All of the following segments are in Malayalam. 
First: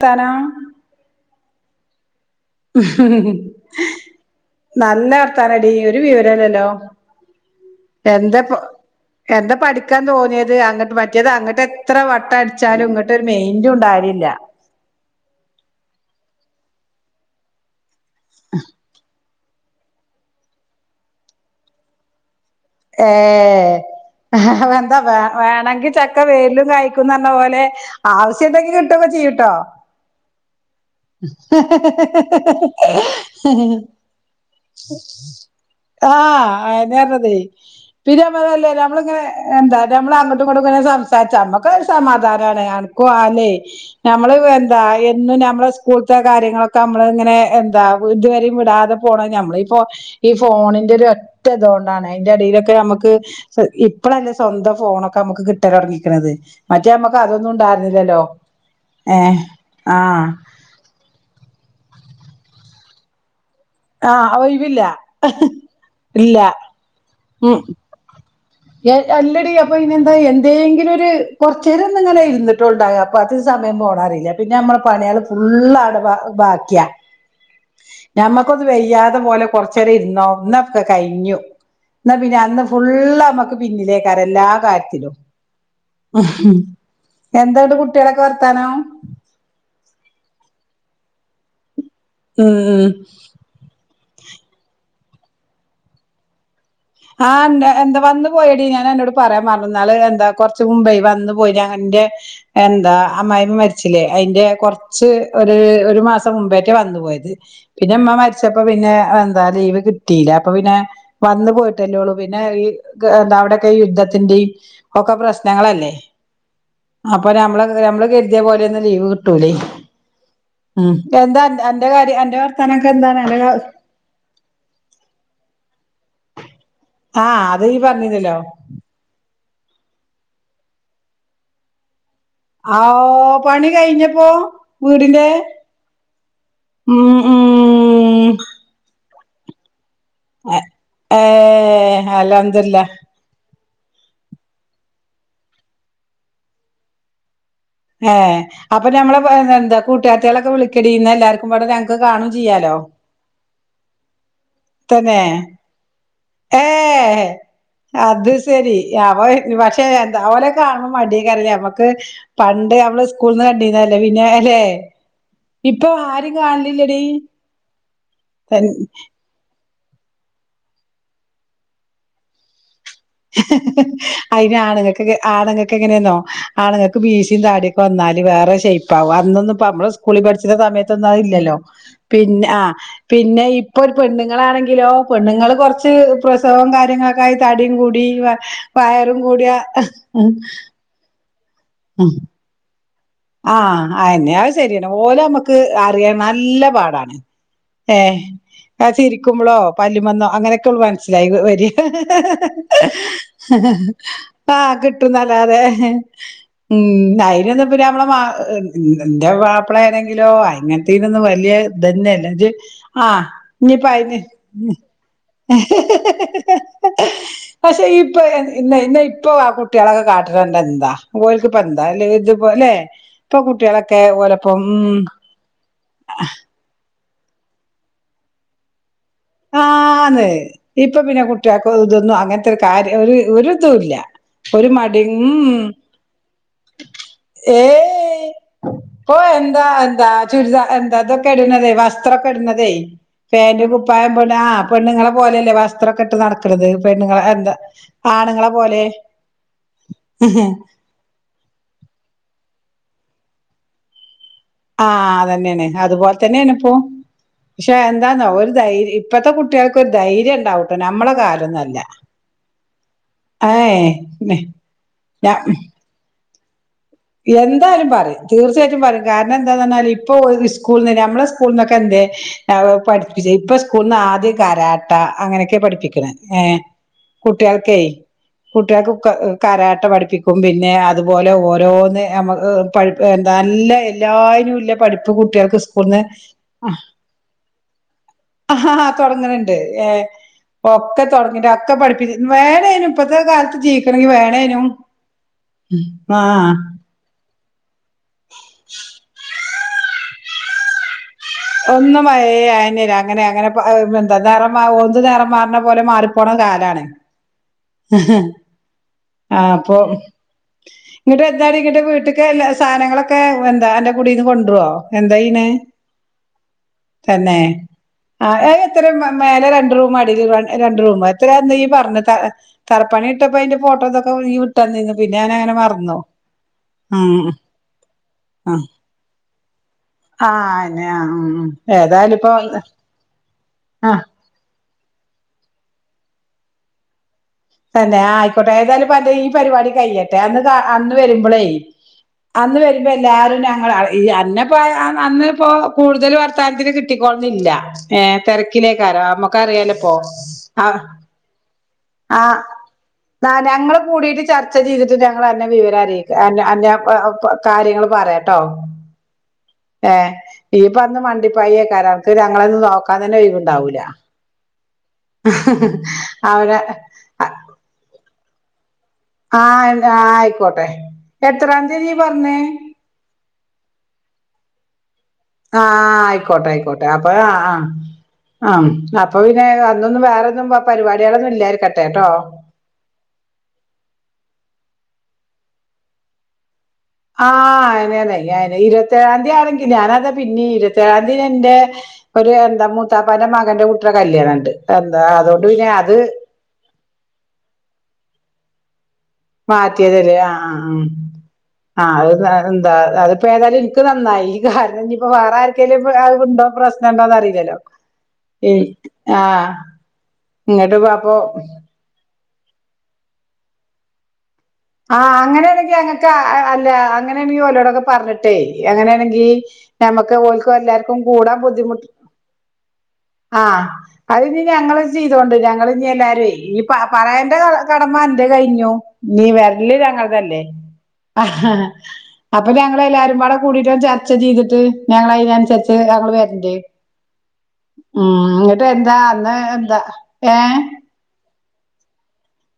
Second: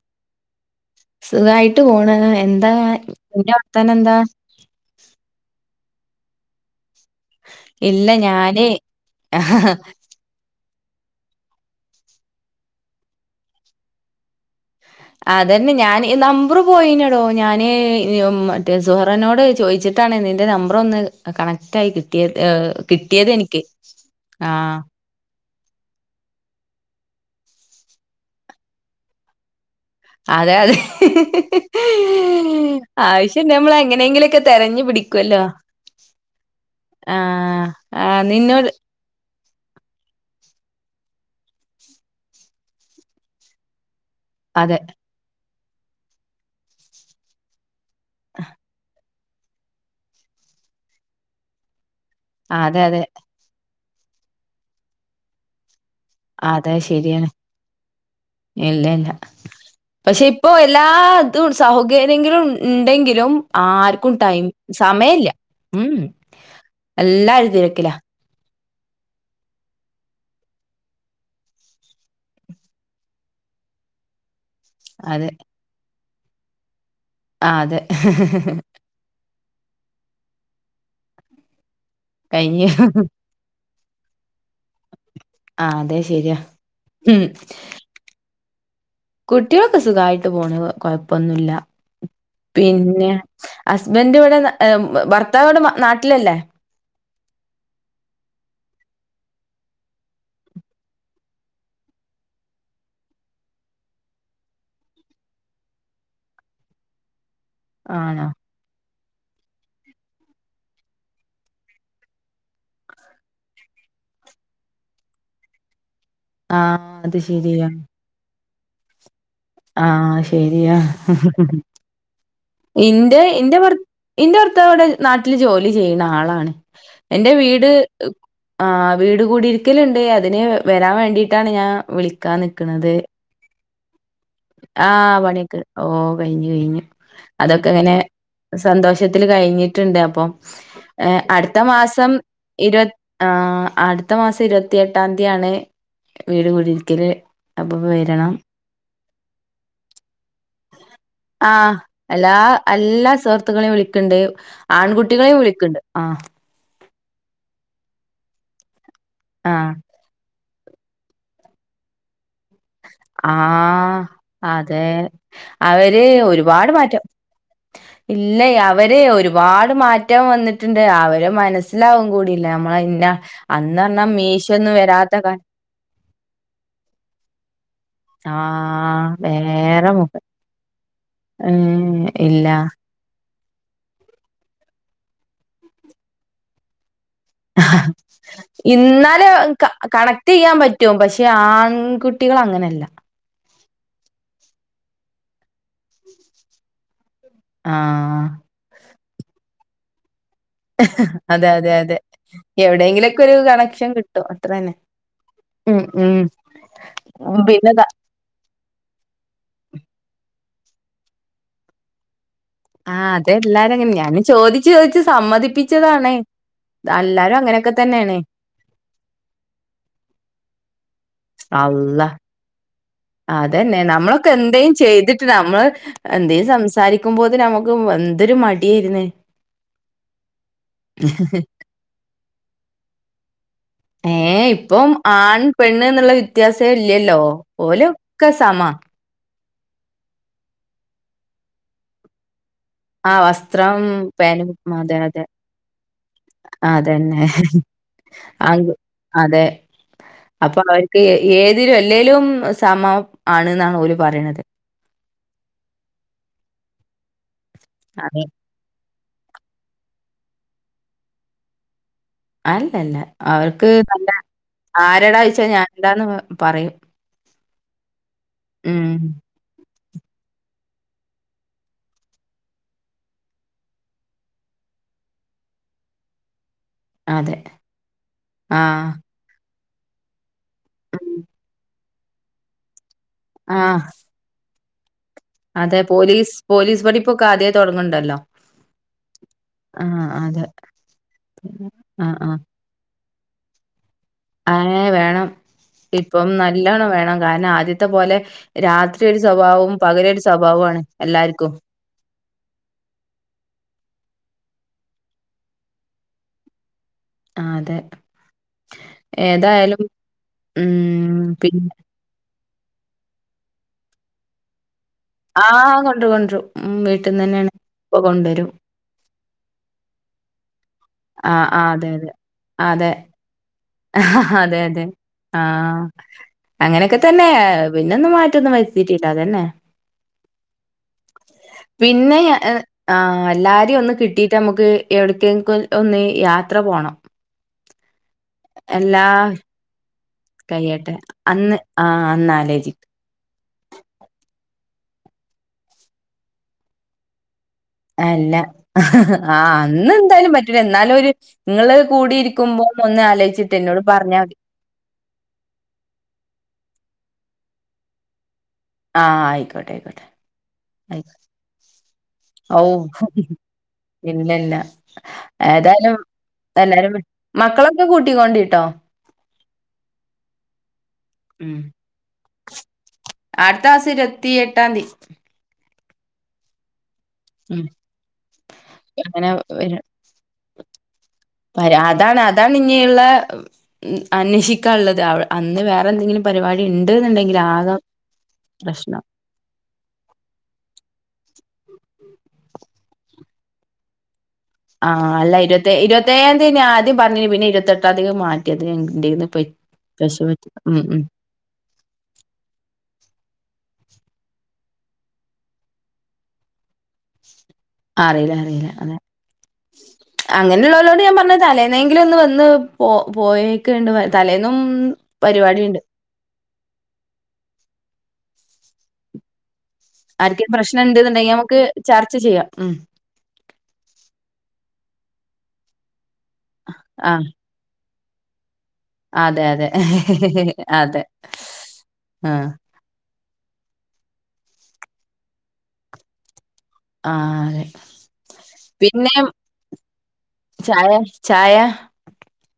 തരാ സുഖായിട്ട് പോണ് ങ്ങ എന്താ അന്റെ വർത്താനം എന്താ താനടി ഒരു വിവരല്ലല്ലോ ഇല്ല എന്തെപ്പോ ഞാന് എന്താ പഠിക്കാൻ തോന്നിയത് അ മറ്റേത് അങ്ങട്ട് എത്ര വട്ട അടിച്ചാലും ഇങ്ങട്ടൊരു മെയിന്റും ഉണ്ടാവലില്ല അതന്നെ ഞാൻ ഇ നമ്പർ പോയിനടോ ഞാന് ഇ മ് മറ്റേ സുഹറനോട് ചോയി ച്ചിട്ടാണ് നിന്റെ നമ്പർ ഒന്ന് കണക്റ്റ് ആയി കിട്ടിയത് ഏഹ് കിട്ടിയതെനിക്ക്. ഏയ് ഹ് ഹ് ആഹ് എന്താ വേ വേണെങ്കി ചക്ക വേരിലും കായ്ക്കും ന്ന് പറണ പോലെ [unintelligible] ആവശ്യണ്ടെങ്കി കിട്ടുമ്പോ ചെയ്യൂട്ടോ അതെ അതെ ആവശ്യം നമ്മൾ എങ്ങനെങ്കിലൊക്കെ തെരഞ്ഞു പി ടിക്കൊല്ലോ ആഹ് അഎന്നെ പർഞ്ഞതേ ആഹ് പിന്നെമ്മതല്ലേ നിന്നോട് നമ്മളിങ്ങനെ എന്താ നമ്മള്, അങ്ങട്ടും ഇങ്ങട്ടും ഇങ്ങനെ സംസാരിച്ചാ നമ്മക്ക് സമാധാനാണ് അനക്കും ആലേ ഞമ്മള് അതെ എന്താ എന്നും നമ്മളെ സ്കൂൾത്തെ കാര്യങ്ങളൊക്കെ നമ്മള് ഇങ്ങനെ എന്താ ഇതുവരിം വിടാതെ പോണത് ഞമ്മള് ഇപ്പോ ഈ ഫോണിന്റെ ഒരു ഒറ്റ ഇതോണ്ടാണ് അയ്ന്റെടേലൊക്കെ അതെ അതെ. ഞമക്ക് സ്വ ഇപ്പളല്ലേ സ്വന്തം ഫോണൊക്കെ നമുക്ക് കിട്ടലൊടങ്ങിയെ ക്ക്ണത്. അതെ മറ്റേ ഞമ്മക്ക് ശരിയാണ്. അതൊന്നും ഉണ്ടായിരുന്നില്ലല്ലോ ഇല്ല ഇല്ല. ഏഹ് പക്ഷെ ആഹ് ഇപ്പോ എല്ലാ ഇതും സൗകര്യങ്ങളും ഇണ്ടെങ്കിലും ആർക്കും ആഹ് ടൈം ഒഴിവില്ല സമയല്ല ഉം ഇല്ല എല്ലാരും ഉം തിരക്കിലാ എ അല്ലടി അപ്പൊ അയ്നന്താ എന്തേങ്കിലു ഒര് കൊറച്ചേരം ഒന്ന് ഇങ്ങനെ ഇരുന്നിട്ടോണ്ടാവ അപ്പൊ അത് സമയം പോണറീല്ല. പിന്നെ നമ്മളെ പണിയേള് അതെ. ഫുള്ള് അവ്ടെ ബാക്കിയാ ആ അതെ. ഞമുക്കൊന്ന് വയ്യാതെ പോലെ കൊർച്ചേരം ഇര്ന്നോ ന്നാക്കെ കഴിഞ്ഞു ന്നാ പിന്നെ അന്ന് കഴിഞ്ഞു. ഫുള്ള പിന്നിലേക്കാര എല്ലാ കാര്യത്തിലും ആ അതെ ശരിയാ. ഉം. എന്താന്നട്ട് കുട്ടിയെളൊക്കെ വർ ത്താനം കുട്ടികളൊക്കെ സുഖായിട്ട് പോണ് കൊഴപ്പൊന്നുല്ല ഉം ഉം പിന്നെ ഹസ് ബൻഡ് ഇവിടെ ഭർത്താവ് വടെ നാട്ടിലല്ലേ ആഹ് ന്ത എന്താ വന്ന് പോയെടീ ഞാൻ അന്നോട് പറയാൻ മറന്നു. ഇന്നാള് എന്താ കൊറച്ച് മുമ്പേയ് വന്നു പോയി ഞാ ന്റെ എന്താ അമ്മായിമ്മ മരിച്ചില്ലേ അയിന്റെ കൊർച്ച് ഒര് ഒരു മാസം മുമ്പേറ്റെ വന്നു പോയത് പിന്നെ ഇമ്മ ആണോ? മരിച്ചപ്പോ പിന്നെ എന്താ ലീവ് കിട്ടീല്ല അപ്പൊ പിന്നെ വന്ന് പോയി ട്ടൊല്ലേ ഉള്ളൂ പിന്നെ ഈ എന്താ അവിടെയൊക്കെ യുദ്ധത്തിന്റിം ഒക്കെ പ്രശ്നങ്ങളല്ലേ ആ അത് അപ്പൊ ഞമ്മള ശരിയാ. ഞമ്മള് കരുതിയ പോലെ ഒന്നും ലീവ് ട്ടൂലേ. ആ ശരിയാ. ഉം എന്താ അന്റെ കാര്യം അന്റെ വർത്താനൊക്കെ എന്താണ് ഇന്റെ അന്റെ ഇന്റെ ഭർ ഇന്റെ ഭർത്താവ്ടെ നാട്ടില് ജോലി ചെയ്യണാ ആളാണ് ആ എന്റെ അത് വീട് ഈ പറഞ്ഞില്ലല്ലോ ആ വീട് കുടി ക്കല്ണ്ട് അതിന് വരാൻ വേണ്ടിയിട്ടാണ് ഞാൻ വിളി ആ വൂ പണി കഴിഞ്ഞു ആ പണിക്ക് ഓ കഴിഞ്ഞു കഴിഞ്ഞു ഉം അതൊക്കെ അങ്ങനെ ഉം സന്തോഷം ത്യത്തില് കഴിഞ്ഞിട്ടുണ്ട്. അപ്പം ഏ അടുത്ത മാസം ഏഹ് ഇരുപ അൽഹംദുലില്ലാ ആ അടുത്ത മാസം ഇരുപത്തി എട്ടാംതിയാണ് വീട് കുടിരിക്കല് ഹേ അപ്പൊ ഞമ്മളെ ഇപയ്നെന്താ കൂട്ടുകാരത്തിയേളൊക്കെ വിളിക്കടീ ന്നാ എല്ലാർക്കും പാടെ ഞങ്ങക്ക് കാണും ചെയ്യാലോ ർത്ത്‌കളെ വിളിക്കണ്ട് തന്നെ ആൺകുട്ടികളെ വിളിക്ണ്ട് ആഹ് അത് ശരി അവൻ ആഹ് പക്ഷെ എന്താ ഓലെ കാണ് മ്പോ മടിയേക്കാര ഞമക്ക് പ ട്ട് നമ്മള് സ്കൂൾന്ന് കണ്ടീന്നല്ലേ ആഹ് പിന്നെ അല്ലെ അതെ ഇപ്പൊ ആരിം കാണലില്ലടീ ഇല്ലെ അവര് ഒരുപാ മാറ്റം വന്നിട്ടുണ്ട് അവര് മനസ്സിലാവും കൂടില്ല നമ്മളയ്ന് അയിന് ആണുങ്ങൾക്ക് കാല ആണുങ്ങൾക്ക് എങ്ങനെന്നോ ആണുങ്ങൾക്ക് മീശിം താടി ഇപ്പൊ എന്നാല് വേറെ ആഹ് ശേയിപ്പാവും അന്നൊന്നും ഇപ്പ നമ്മള് വേറെ സ്കൂളി മുഖം പഠിച്ച്ണ സമയ ത്തൊന്നും അതില്ലല്ലോ ഏഹ് ഇല്ല പിന്നെ ആ പി പിന്നെ ഇപ്പൊ ഒരു പെണ്ണുങ്ങളാണെങ്കിലോ പെണ്ണുങ്ങൾ കുറച്ച് പ്രസവം കാര്യങ്ങളൊക്കായി തടിയും കൂടി വയറും ഇന്നാലെ കൂടിയ കണക്ട് ചെയ്യാൻ പറ്റും പ ആൺകുട്ടികൾ അങ്ങനെയല്ല ആഹ അെ അത് ശരിയാണ് പോലെ നമ്മുക്ക് അറിയാൻ നല്ല പാടാണ് ഏ ആഹ് ആ ചിരിക്കുമ്പോളോ പല്ലുമന്നോ അങ്ങനെയൊക്കെയള്ള മനസിലായി അതെ വരി അതെ അതെ എവിടെയെങ്കിലൊക്കെ ഒരു കണക്ഷൻ കിട്ടും അത്ര ആ തന്നെ കിട്ടുന്ന് അതെ ഉം ഉം അയ്ന് പിന്നെതാ നമ്മളെ മകൾ എന്റെ മാപ്പള ആനെങ്കിലോ അനത്തനൊന്നും വലിയ ഇതന്നെയല്ല ആഹ് ആഹ അതെല്ലാരും ഇനിപ്പ അങ്ങനെ അയ്ന് ഞാന് ചോദിച്ച് ചോദിച്ച് സമ്മതിപ്പിച്ചതാണ് എല്ലാരും അങ്ങനെയൊക്കെ പക്ഷെ തന്നെയാണ് ഇപ്പൊ ഇ ഇന്ന ഇപ്പൊ ആ കുട്ടികളൊക്കെ കാട്ടിട്ടണ്ട എന്താ ഓല്ക്ക് എന്താ അല്ലേ ഇത് അല്ലെ അതതന്നെ നമ്മളൊക്കെ എന്തും ചെയ്തിട്ട് നമ്മള് എന്തും സംസാരിക്ക നിക്കുമ്പോത്തിന് നമുക്ക് എന്തൊരു മടിയായിുന്നേ ആന്ന് ഇപ്പൊ പിന്നെ കുട്ടിയക്ക ഇതന്നു അങ്ങനത്തെ ഒരു കാര്യം ഒരു ഒരു തുല്ല ഏഹ് ഒരു ഇപ്പം മടി ആൺ പെണ്ണ് എന്നുള്ള വ്യത്യാസേ ഇല്ലല്ലോ. ഏ ഓലൊക്കെ സമാ. പോ എന്ത എന്താ ചുരിദ എന്താതൊക്കെ ഇടതേ വസ്ത്രം ഒക്കെ ഇടുന്നതേ ആഹ് പാന്റ് വസ്ത്രം പായംണ് ആ പേനും അതെ പെണ്ണുങ്ങളെ അതെ. പോലെയല്ലേ വസ്ത്രമൊക്കെ ഇട്ട് നടക്കരുത് പെണ്ണുങ്ങളെ അതന്നെ. എന്താ ആണുങ്ങളെ ആങ്ക് പോലെ അതെ അപ്പൊ അവർക്ക് ഏതിലും എല്ലെലും സമം ആണ് എന്നാണ് ഓല് പറയണുന്നത് ആഹ അതന്നെയാണ് അതുപോലെ തന്നെയാണ് ഇപ്പോപക്ഷെ അതെ. എന്താന്നോ ഒരു ധൈര്യ ഇപ്പത്തെ കുട്ടികൾക്കൊരു ധൈര്യം ഉണ്ടാവൂട്ടെ നമ്മളെ കാലം ഒന്നുല്ല അല്ലല്ല അവർക്ക് നല്ല ആരടാ ഞ വച്ചാ ഞാൻ എന്താന്ന് പറയും എന്തായാലും പറയും തീർച്ചയായിട്ടും ഉം. പറയും കാരണം എന്താന്നാൽ ഇപ്പൊ സ്കൂളിൽ നി നമ്മളെ സ്കൂളിൽ നിന്നൊക്കെ എന്ത പഠിപ്പിച്ച ഇപ്പ സ്കൂളന്ന് ആദ്യം കരാട്ട അങ്ങനെയൊക്കെ പഠിപ്പിക്കണ ഏ അതെ. കുട്ടികൾക്ക ആഹ്. കുട്ടികൾക്ക് കരാട്ട പഠിപ്പിക്കും പിന്നെ ഉം. അതുപോലെ ഓരോന്ന് നമുക്ക് പി എന്ത നല്ല ആഹ്. എല്ലാവരും ഇല്ല പഠിപ്പ്. കുട്ടികൾക്ക് അതെ സ്കൂളിൽന്ന് പോലീസ് പോലീസ് പഠിപ്പ് ഒക്കെ ആദ്യ തുടങ്ങണ്ടല്ലോ. ആഹ് തുടങ്ങണണ്ട് ഏഹ് ഒക്കെ തുടങ്ങിട്ട് ഒക്കെ പഠിപ്പി ആഹ് ആഹ് വേറെ. ഇപ്പത്തെ കാലത്ത് ജീവിക്കണമെങ്കിൽ വേണേനും അങ്ങനെ വേണം ഇപ്പം ആഹ്. നല്ലോണം വേണം കാരണം ആദ്യത്തെ പോലെ രാത്രി ഒരു സ്വഭാവവും പകൽ ഒരു സ്വഭാവമാണ്. ഒന്നും അ അയിനര അങ്ങനെ അങ്ങനെ എന്താ നി ഒന്ത് നിറം മാറുന്ന പോലെ മാറിപ്പോണ കാലാണ്. ആഹ് അതെ ആ അപ്പൊ ഏതായാലും ഉം ഇങ്ങട്ട് എന്ത പിന്നെ ഇങ്ങട്ട് വീട്ടിക്ക്. സാധനങ്ങളൊക്കെ എന്താ എന്റെ കുടീന്ന് കൊണ്ടുപോവോ. എന്താ അയിന് ആഹ് കൊണ്ടരും കൊണ്ടരും ഉം തന്നെ വീട്ടിന്നന്നെയാണ് ഇപ്പൊ കൊണ്ടുവരും ആഹ് ഇത്ര മാ മോലെ രണ്ടുറൂം അടിയിൽ രണ്ട് റൂം എത്രയാ ആഹ് ഈ ആഹ് അതെ പറഞ്ഞ അതെ അതെ തറപ്പണി ഇട്ടപ്പോ അതിന്റെ. ഫോട്ടോതൊക്കെ നീ വിട്ടാ അതെ അതെ തന്നന്ന് പിന്നെ ഞാൻ അങ്ങനെ ആഹ് മറന്നു. അങ്ങനെയൊക്കെ ഉം തന്നെ പിന്നൊന്നും മാറ്റൊന്നും വരുത്തിട്ടില്ല അത് തന്നെ. ആഹ് അന്നെയ ഉം ഉം ഏതായാലും ഇപ്പോ. എല്ലാരും ഒന്ന് കിട്ടിയിട്ട നമ്മുക്ക് എവിടക്കെക്കാ ഒന്ന് യാത്ര പോണം. ആഹ് ആയിക്കട്ടെ ഏതാലും എല്ലാ അന്റെ ഈ പരിപാടി കഴിഞ്ഞിട്ട്. [unintelligible] കാ കഴിയട്ടെ അന്ന് വരുമ്പളേ അന്ന് ആഹ് അന്ന് ആലോചിക്ക വരുമ്പോ എല്ലാരും ഞാൻ. ഞങ്ങള് ഈ അന്നെ പ അന്ന് ഇപ്പോ കൂടുതൽ വർത്താനത്തിന് കിട്ടിക്കൊളുന്നില്ല. ഏഹ് അല്ല തിരക്കിലേക്ക് [unintelligible] ആഹ് നമ്മക്കറിയാലെ അന്ന് ഇപ്പോ എന്തായാലും പറ്റൂല ആഹ്. എന്നാലും ഒരു നിങ്ങള് ആ കൂടിയിരിക്കുമ്പോ ഒന്ന് ആലോചിച്ചിട്ട് ഞങ്ങള് എന്നോട് പറഞ്ഞാ കൂടിയിട്ട് മതി. ചർച്ച ചെയ്തിട്ട് ഞങ്ങൾ അന്നെ വിവരം അറിയിക്കാം അന്നെ. കാര്യങ്ങൾ പറയാട്ടോ ആഹ് ആയി. ആയിക്കോട്ടെ ഏ ആയിക്കോട്ടെ ഇയ്യ്പ്പ അന്ന് മണ്ടിപ്പായേക്കാരം അനക്ക് ഔ ഞങ്ങളൊന്നും നോക്കാൻ തന്നെ ഒഴിവുണ്ടാവൂല ഇല്ലല്ല. ഏതായാലും അവനെ എല്ലാരും മക്കളൊക്കെ കൂട്ടിക്കൊണ്ടീട്ടോ. ആഹ് ആഹ് ആയിക്കോട്ടെ. ഉം എത്രാം തീയതി പറഞ്ഞേ അടുത്ത മാസം ഇരുപത്തി എട്ടാം തിയ്യതി. ആഹ് ആയിക്കോട്ടെ ആയിക്കോട്ടെ അപ്പൊ ഉം ആഹ്. ആഹ് അപ്പൊ പിന്നെ അങ്ങനെ അന്നൊന്നും വേറെന്നും പരിപാടികളൊന്നും ഇല്ലായിരിക്കട്ടെട്ടോ. അന്വേഷിക്കാനുള്ളത് അന്ന് വേറെ എന്തെങ്കിലും പരിപാടി. ഇണ്ട്ന്നുണ്ടെങ്കിൽ ആഹ് ആകെ അയിനല്ലെ ഇരുപത്തി പ്രശ്നം ഏഴാം തീയ്യതി ആണെങ്കില് ഞാനതാ പിന്നെ ഇരുപത്തേഴാം തീയ്യതി എന്റെ. ഒരു എന്താ മൂത്താപ്പാന്റെ മകന്റെ കൂട്ടിടെ കല്യാണം. എന്താ ആഹ് അല്ല അതുകൊണ്ട് പിന്നെ ഇരുപത്തി അത് ഏഴാം തീയതി ഞാൻ ആദ്യം പറഞ്ഞന് പിന്നെ ഇരുപത്തെട്ടാം തീയതിക്ക് മാറ്റിയത്. എന്റെന്ന് പ മാറ്റിയലേ പക്ഷെ ആഹ് പറ്റി ഉം ഉം ആഹ് ആഹ് ആഹ് അത് എന്താ അതിപ്പോ ഏതായാലും എനിക്ക്. നന്നായി കാരണം ഇനി ഇപ്പ വേറെ ആർക്കേലും ഇപ്പൊ അത് ഉണ്ടോ പ്രശ്നം. ഉണ്ടോന്ന അറിയില്ലല്ലോ ഉം ആഹ്. അങ്ങനെ ഇങ്ങോട്ട് ഉള്ളവരോട് അപ്പൊ ഞാൻ പറഞ്ഞ തലേന്നെങ്കിലും ഒന്ന് വന്ന് പോ പോയൊക്കെ ഉണ്ട് തലേ ആഹ് അങ്ങനെയാണെങ്കിൽ അങ്ങക്ക് അല്ല അങ്ങനെയെങ്കില് ഓലോടൊക്കെ പറഞ്ഞിട്ടേ. അങ്ങനെയാണെങ്കിൽ നമ്മക്ക് ആർക്കേലും ഓല്ക്കും പ്രശ്നം എല്ലാർക്കും ഇണ്ട്ന്നുണ്ടെങ്കിൽ കൂടാൻ നമുക്ക് ബുദ്ധിമുട്ട്. ചർച്ച ചെയ്യാം ഉം ആഹ് അത് ഇനി ഞങ്ങള് ചെയ്തൊണ്ട് ഞങ്ങള് ഇഞ് എല്ലാരും ഈ പ ആഹ് പറയന്റെ കാ അന്റെ കഴിഞ്ഞു ഇനീ അതെ അതെ വരല് ഞങ്ങളതല്ലേ. അതെ ആഹ് അപ്പൊ ഞങ്ങൾ എല്ലാവരും പാടെ കൂടിട്ട് ചർച്ച ചെയ്തി ട്ട് ഞങ്ങൾ അതിനനുസരിച്ച് ഞങ്ങൾ വരണ്ട്. ആഹ് അതെ ഉം ഇങ്ങിട്ട് എന്താ പിന്നെ അന്ന് എന്താ ഏഹ്. ചായ ചായ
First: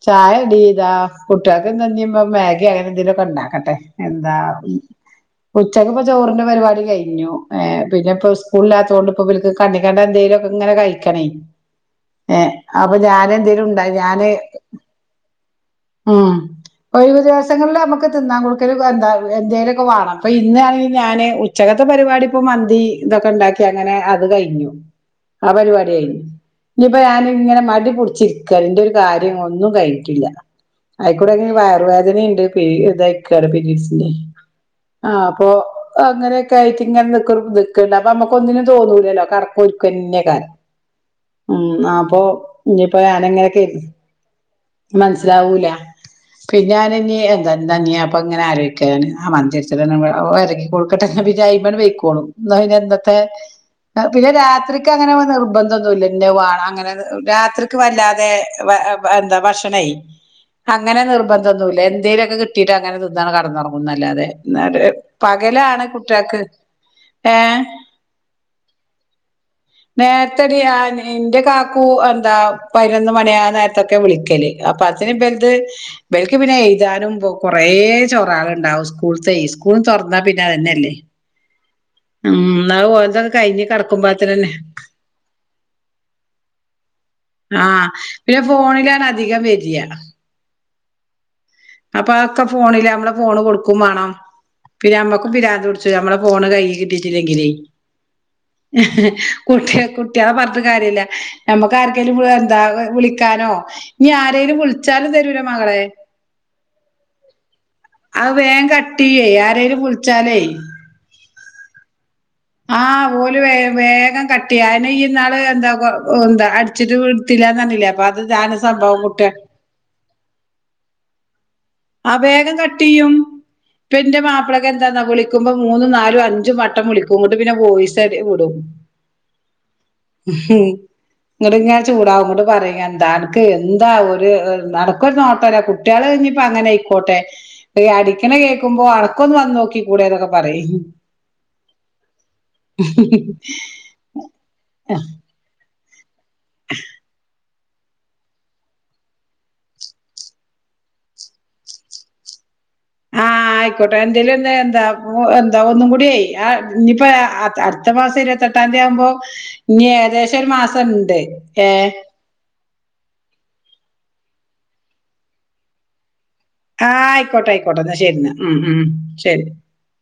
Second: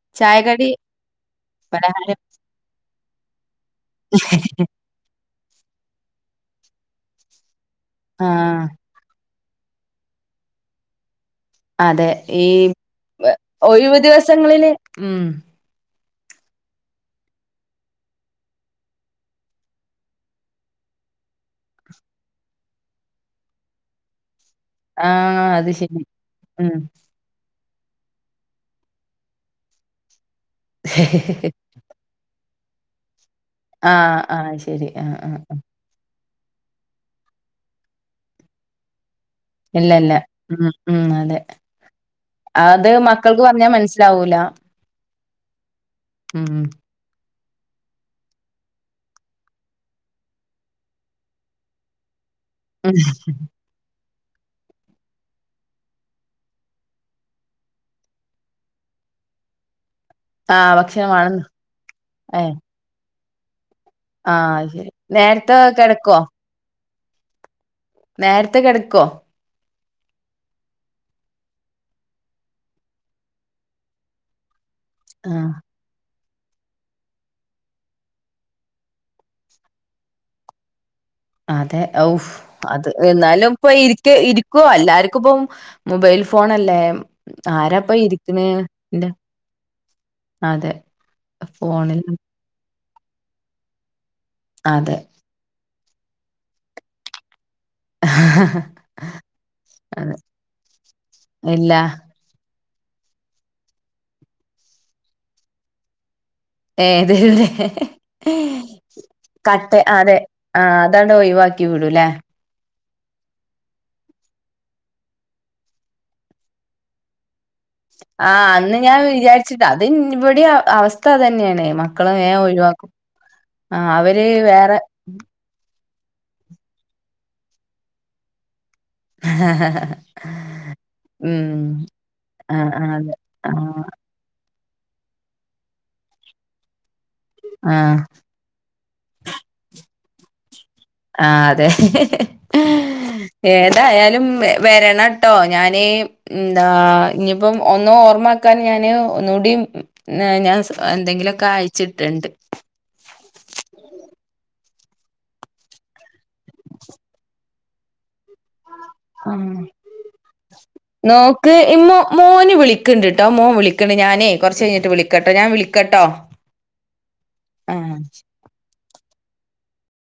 ചായ ടീ ചായകടി താ കുട്ടികൾക്ക് പലഹാരം ഇഞ്പ്പം മാഗി അങ്ങനെ എന്തേലും ഒക്കെ ഉണ്ടാക്കട്ടെ. എന്താ ഉച്ചക്ക് ഇപ്പ ചോറിന്റെ പരിപാടി കഴിഞ്ഞു. ആ പിന്നെപ്പൊ സ്കൂളിലാത്തത് കൊണ്ട് ഇവർക്കിപ്പോ കണ്ണിക്കണ്ട എന്തെങ്കലും ഒക്കെ ഇങ്ങനെ കഴിക്കണേ. അതെ ഈ ഏഹ് അപ്പൊ ഞാന് എന്തേലും ഉണ്ടായി ഒഴിവു ഞാന് ദിവസങ്ങളില് ഉം. ഉം ഒഴിവ് ദിവസങ്ങളിൽ നമുക്ക് തിന്നാൻ കൊടുക്കല് എന്താ എന്തേങ്കിലോക്കെ വേണം ഇപ്പൊ ഇന്നാണെങ്കിൽ ഞാന് ഉച്ചക ത്തെ പരിപാടി ഇപ്പോ മന്തി ഇതൊക്കെ ഉണ്ടാക്കി അങ്ങനെ അത് കഴിഞ്ഞു ആ അത് അവരിപാടി ശരി കഴിഞ്ഞു ഉം ഇനിപ്പോ ഞൻ ഇങ്ങനെ മടി ടിപുടിച്ചു ഇരിക്ക ഒരു കാര്യം ഒന്നും കഴിഞ്ഞിട്ടില്ല, അയിക്കൂടെ വയറുവേദനയുണ്ട്. ഇതായിക്കാണ് പരീഡ്സിന്റെ ആ അപ്പൊ അങ്ങനെ ആയിട്ട് ഇങ്ങനെ നിക്കണ്ട്‌ അപ്പൊ നമുക് ഒന്നിനും തോന്നൂലല്ലോ ഇല്ല ഇല്ല കടക്കുഇരിക്കന്നകാരം ഉം ഉം അതെ ഉം അപ്പൊ അത് ഇനിയിപ്പോ മക്കൾക്ക് ഞാനങ്ങനെയൊക്കെ പറഞ്ഞാ കരുതി മനസ്സിലാവൂല മനസിലാവൂല ഉം പിന്നെ ഞൻ ഇനി എന്ത ന്തഞ്ഞി ഞാപ്പൊ ഇങ്ങനെ ആലോചിക്കുകാണ് ആ മഞ്ച [unintelligible] എറങ്ങി കൊടുക്കട്ടെ വിചാരിക്കുമ്പോ പൊയ്ക്കോളും ന്നാ പിന്നെ എന്തൊക്കെ പിന്നെ രാത്രിക്ക് അങ്ങനെ നിർബന്ധന്നുല്ല ന്നത് വേണം അങ്ങനെ രാത്രിക്ക് വല്ലാതെ എന്താ ഭക്ഷണയ് ആ അങ്ങനെ ഭക്ഷണം വേണന്ന് നിർബന്ധൊന്നുമല്ല, എന്തെങ്കലുമൊക്കെ ഏ കിട്ടീട്ട് അങ്ങനെ തിന്ന കിടന്നുറങ്ങും. ആ ന്നല്ലാതെ ശരി നേരത്തെ പകലാണ് കിടക്കോ കുട്ടികൾക്ക് ഏ നേരത്തെ കിടക്കുവോ നേരത്തെടി എന്റെ കാക്കൂ എന്താ പതിനൊന്ന് മണിയ നേരത്തെ ഒക്കെ വിളിക്കല് അപ്പൊ അതിന് ആ വലുത് ബൽക്ക് പിന്നെ എഴുതാനും കൊറേ ചോറാള ഉണ്ടാവും സ്കൂൾ തെ സ്കൂള്തുറന്നാ പിന്നെഅതെന്നല്ലേ അതന്നെയല്ലേ അതെ ഔഫ് ഉം ന്നാ അത് ഓൽതൊക്കെ എന്നാലും കഴിഞ്ഞ് ഇപ്പ ഇരിക്ക കെടക്കുമ്പോത്തിനന്നെ ഇരിക്കുവോ എല്ലാവർക്കും ഇപ്പ മൊബൈൽ ഫോൺ ണല്ലേ ആഹ പിന്നെ ഫോണിലാണ് അധികം വരിയ അതെ അപ്പൊ ഫോണില് അതക്കെ ഫോണില നമ്മള് ഫോണ് കൊടുക്കും വേണം അതെ പിന്നെ അമ്മക്കും പിരാന്തു പു നമ്മളെ ഫോണ് കൈയ്യിൽ കിട്ടിട്ടില്ലെങ്കിലേ [unintelligible] അതെ കുട്ടികളെ പാറഞ്ഞിട്ട് കാര്യല്ല ഇല്ല നമ്മക് ആർക്കലും [unintelligible] എന്താ വിളിക്കാനോ ഇനി ആരേലും വിളിച്ചാലും തരൂല മകളെ ഏതല്ലെ അത് വേഗം കട്ട് ചെയ്യേ ആരേലും കട്ട് അതെ വിളിച്ചാലേ ആ അതാണ്ട് ഒഴിവാക്കി വിടുല്ലേ ആ ഓല് വേഗം കട്ട് ചെയ്യും ആയെന്നെ ഈ നാള് എന്താ എന്താ അടിച്ചിട്ട് വി റ്റില്ല പറന്നില്ലേ അപ്പൊ അത് ഇതാണ് സംഭവം കുട്ടിയ ഇവിടിം അവസ്ഥ അതന്നെയാണ് അ മക്കള് വേം വേഗം കട്ട ഒഴിവാക്കും ചെയ്യും ആഹ് ഇപ്പ എന്റെ അവര് മാപ്പിളക്കെ വേറെ എന്താന്നാ വിളിക്കുമ്പോ മൂന്നും നാലും അഞ്ചും വട്ടം വിളിക്കും ഇങ്ങോട്ട് പിന്നെ വോയിസ്‌ ക്കി വിടും ഹ ഹ ഹ ഇങ്ങോട്ട ഇങ്ങെ ചൂടാവും ഇട്ട് പറയും അതെ അനക് ആഹ് എന്താ ഒരു അനക്കൊരു നോട്ടല്ല കുട്ടികൾഇ ന്നിപ്പഅങ്ങന ക്കോട്ടെഈ ആഹ് അടിക്കിനെ കേൾക്കുമ്പോ അടക്കൊന്ന് വന്ന് നോക്കി കൂടെതൊക്കെ പറയും ആ അതെ ഏതായാലും ആഹ് വരണംട്ടോ ഞാന് എന്താ ഇന്നി പ്പം ഒന്ന് ഓർമ്മക്കാൻ ഞാന് ഒന്നൂടി ഞാൻ എന്തെങ്കിലുമൊക്കെ അയച്ചിട്ടണ്ട് ആ ആയിക്കോട്ടെ എന്തേലുംന്ന് എന്താ എന്താ ഒന്നും കൂടിഅ ഇനിയിപ്പോ അടുത്ത മാസം ഇരുവാതിയേട്ട ത്തിയതിയാവുമ്പോ ആഹ്. ഇനി ഏകദേശം ഒരു മാസംണ്ട് ഏ ക്ക് ണ്ട് ട്ടെ മോൻ വിളിക്കണ്ട് ഞാനേ കുറച്ച് കഴിഞ്ഞട്ട് വിളിട്ടോ ഞാൻ വിളിക്കട്ടോ ആ ആയിക്കോട്ടെ ആയിക്കോട്ടെ എന്നാ ആഹ്. ശരി എന്നാ ഉ ഉ ശരി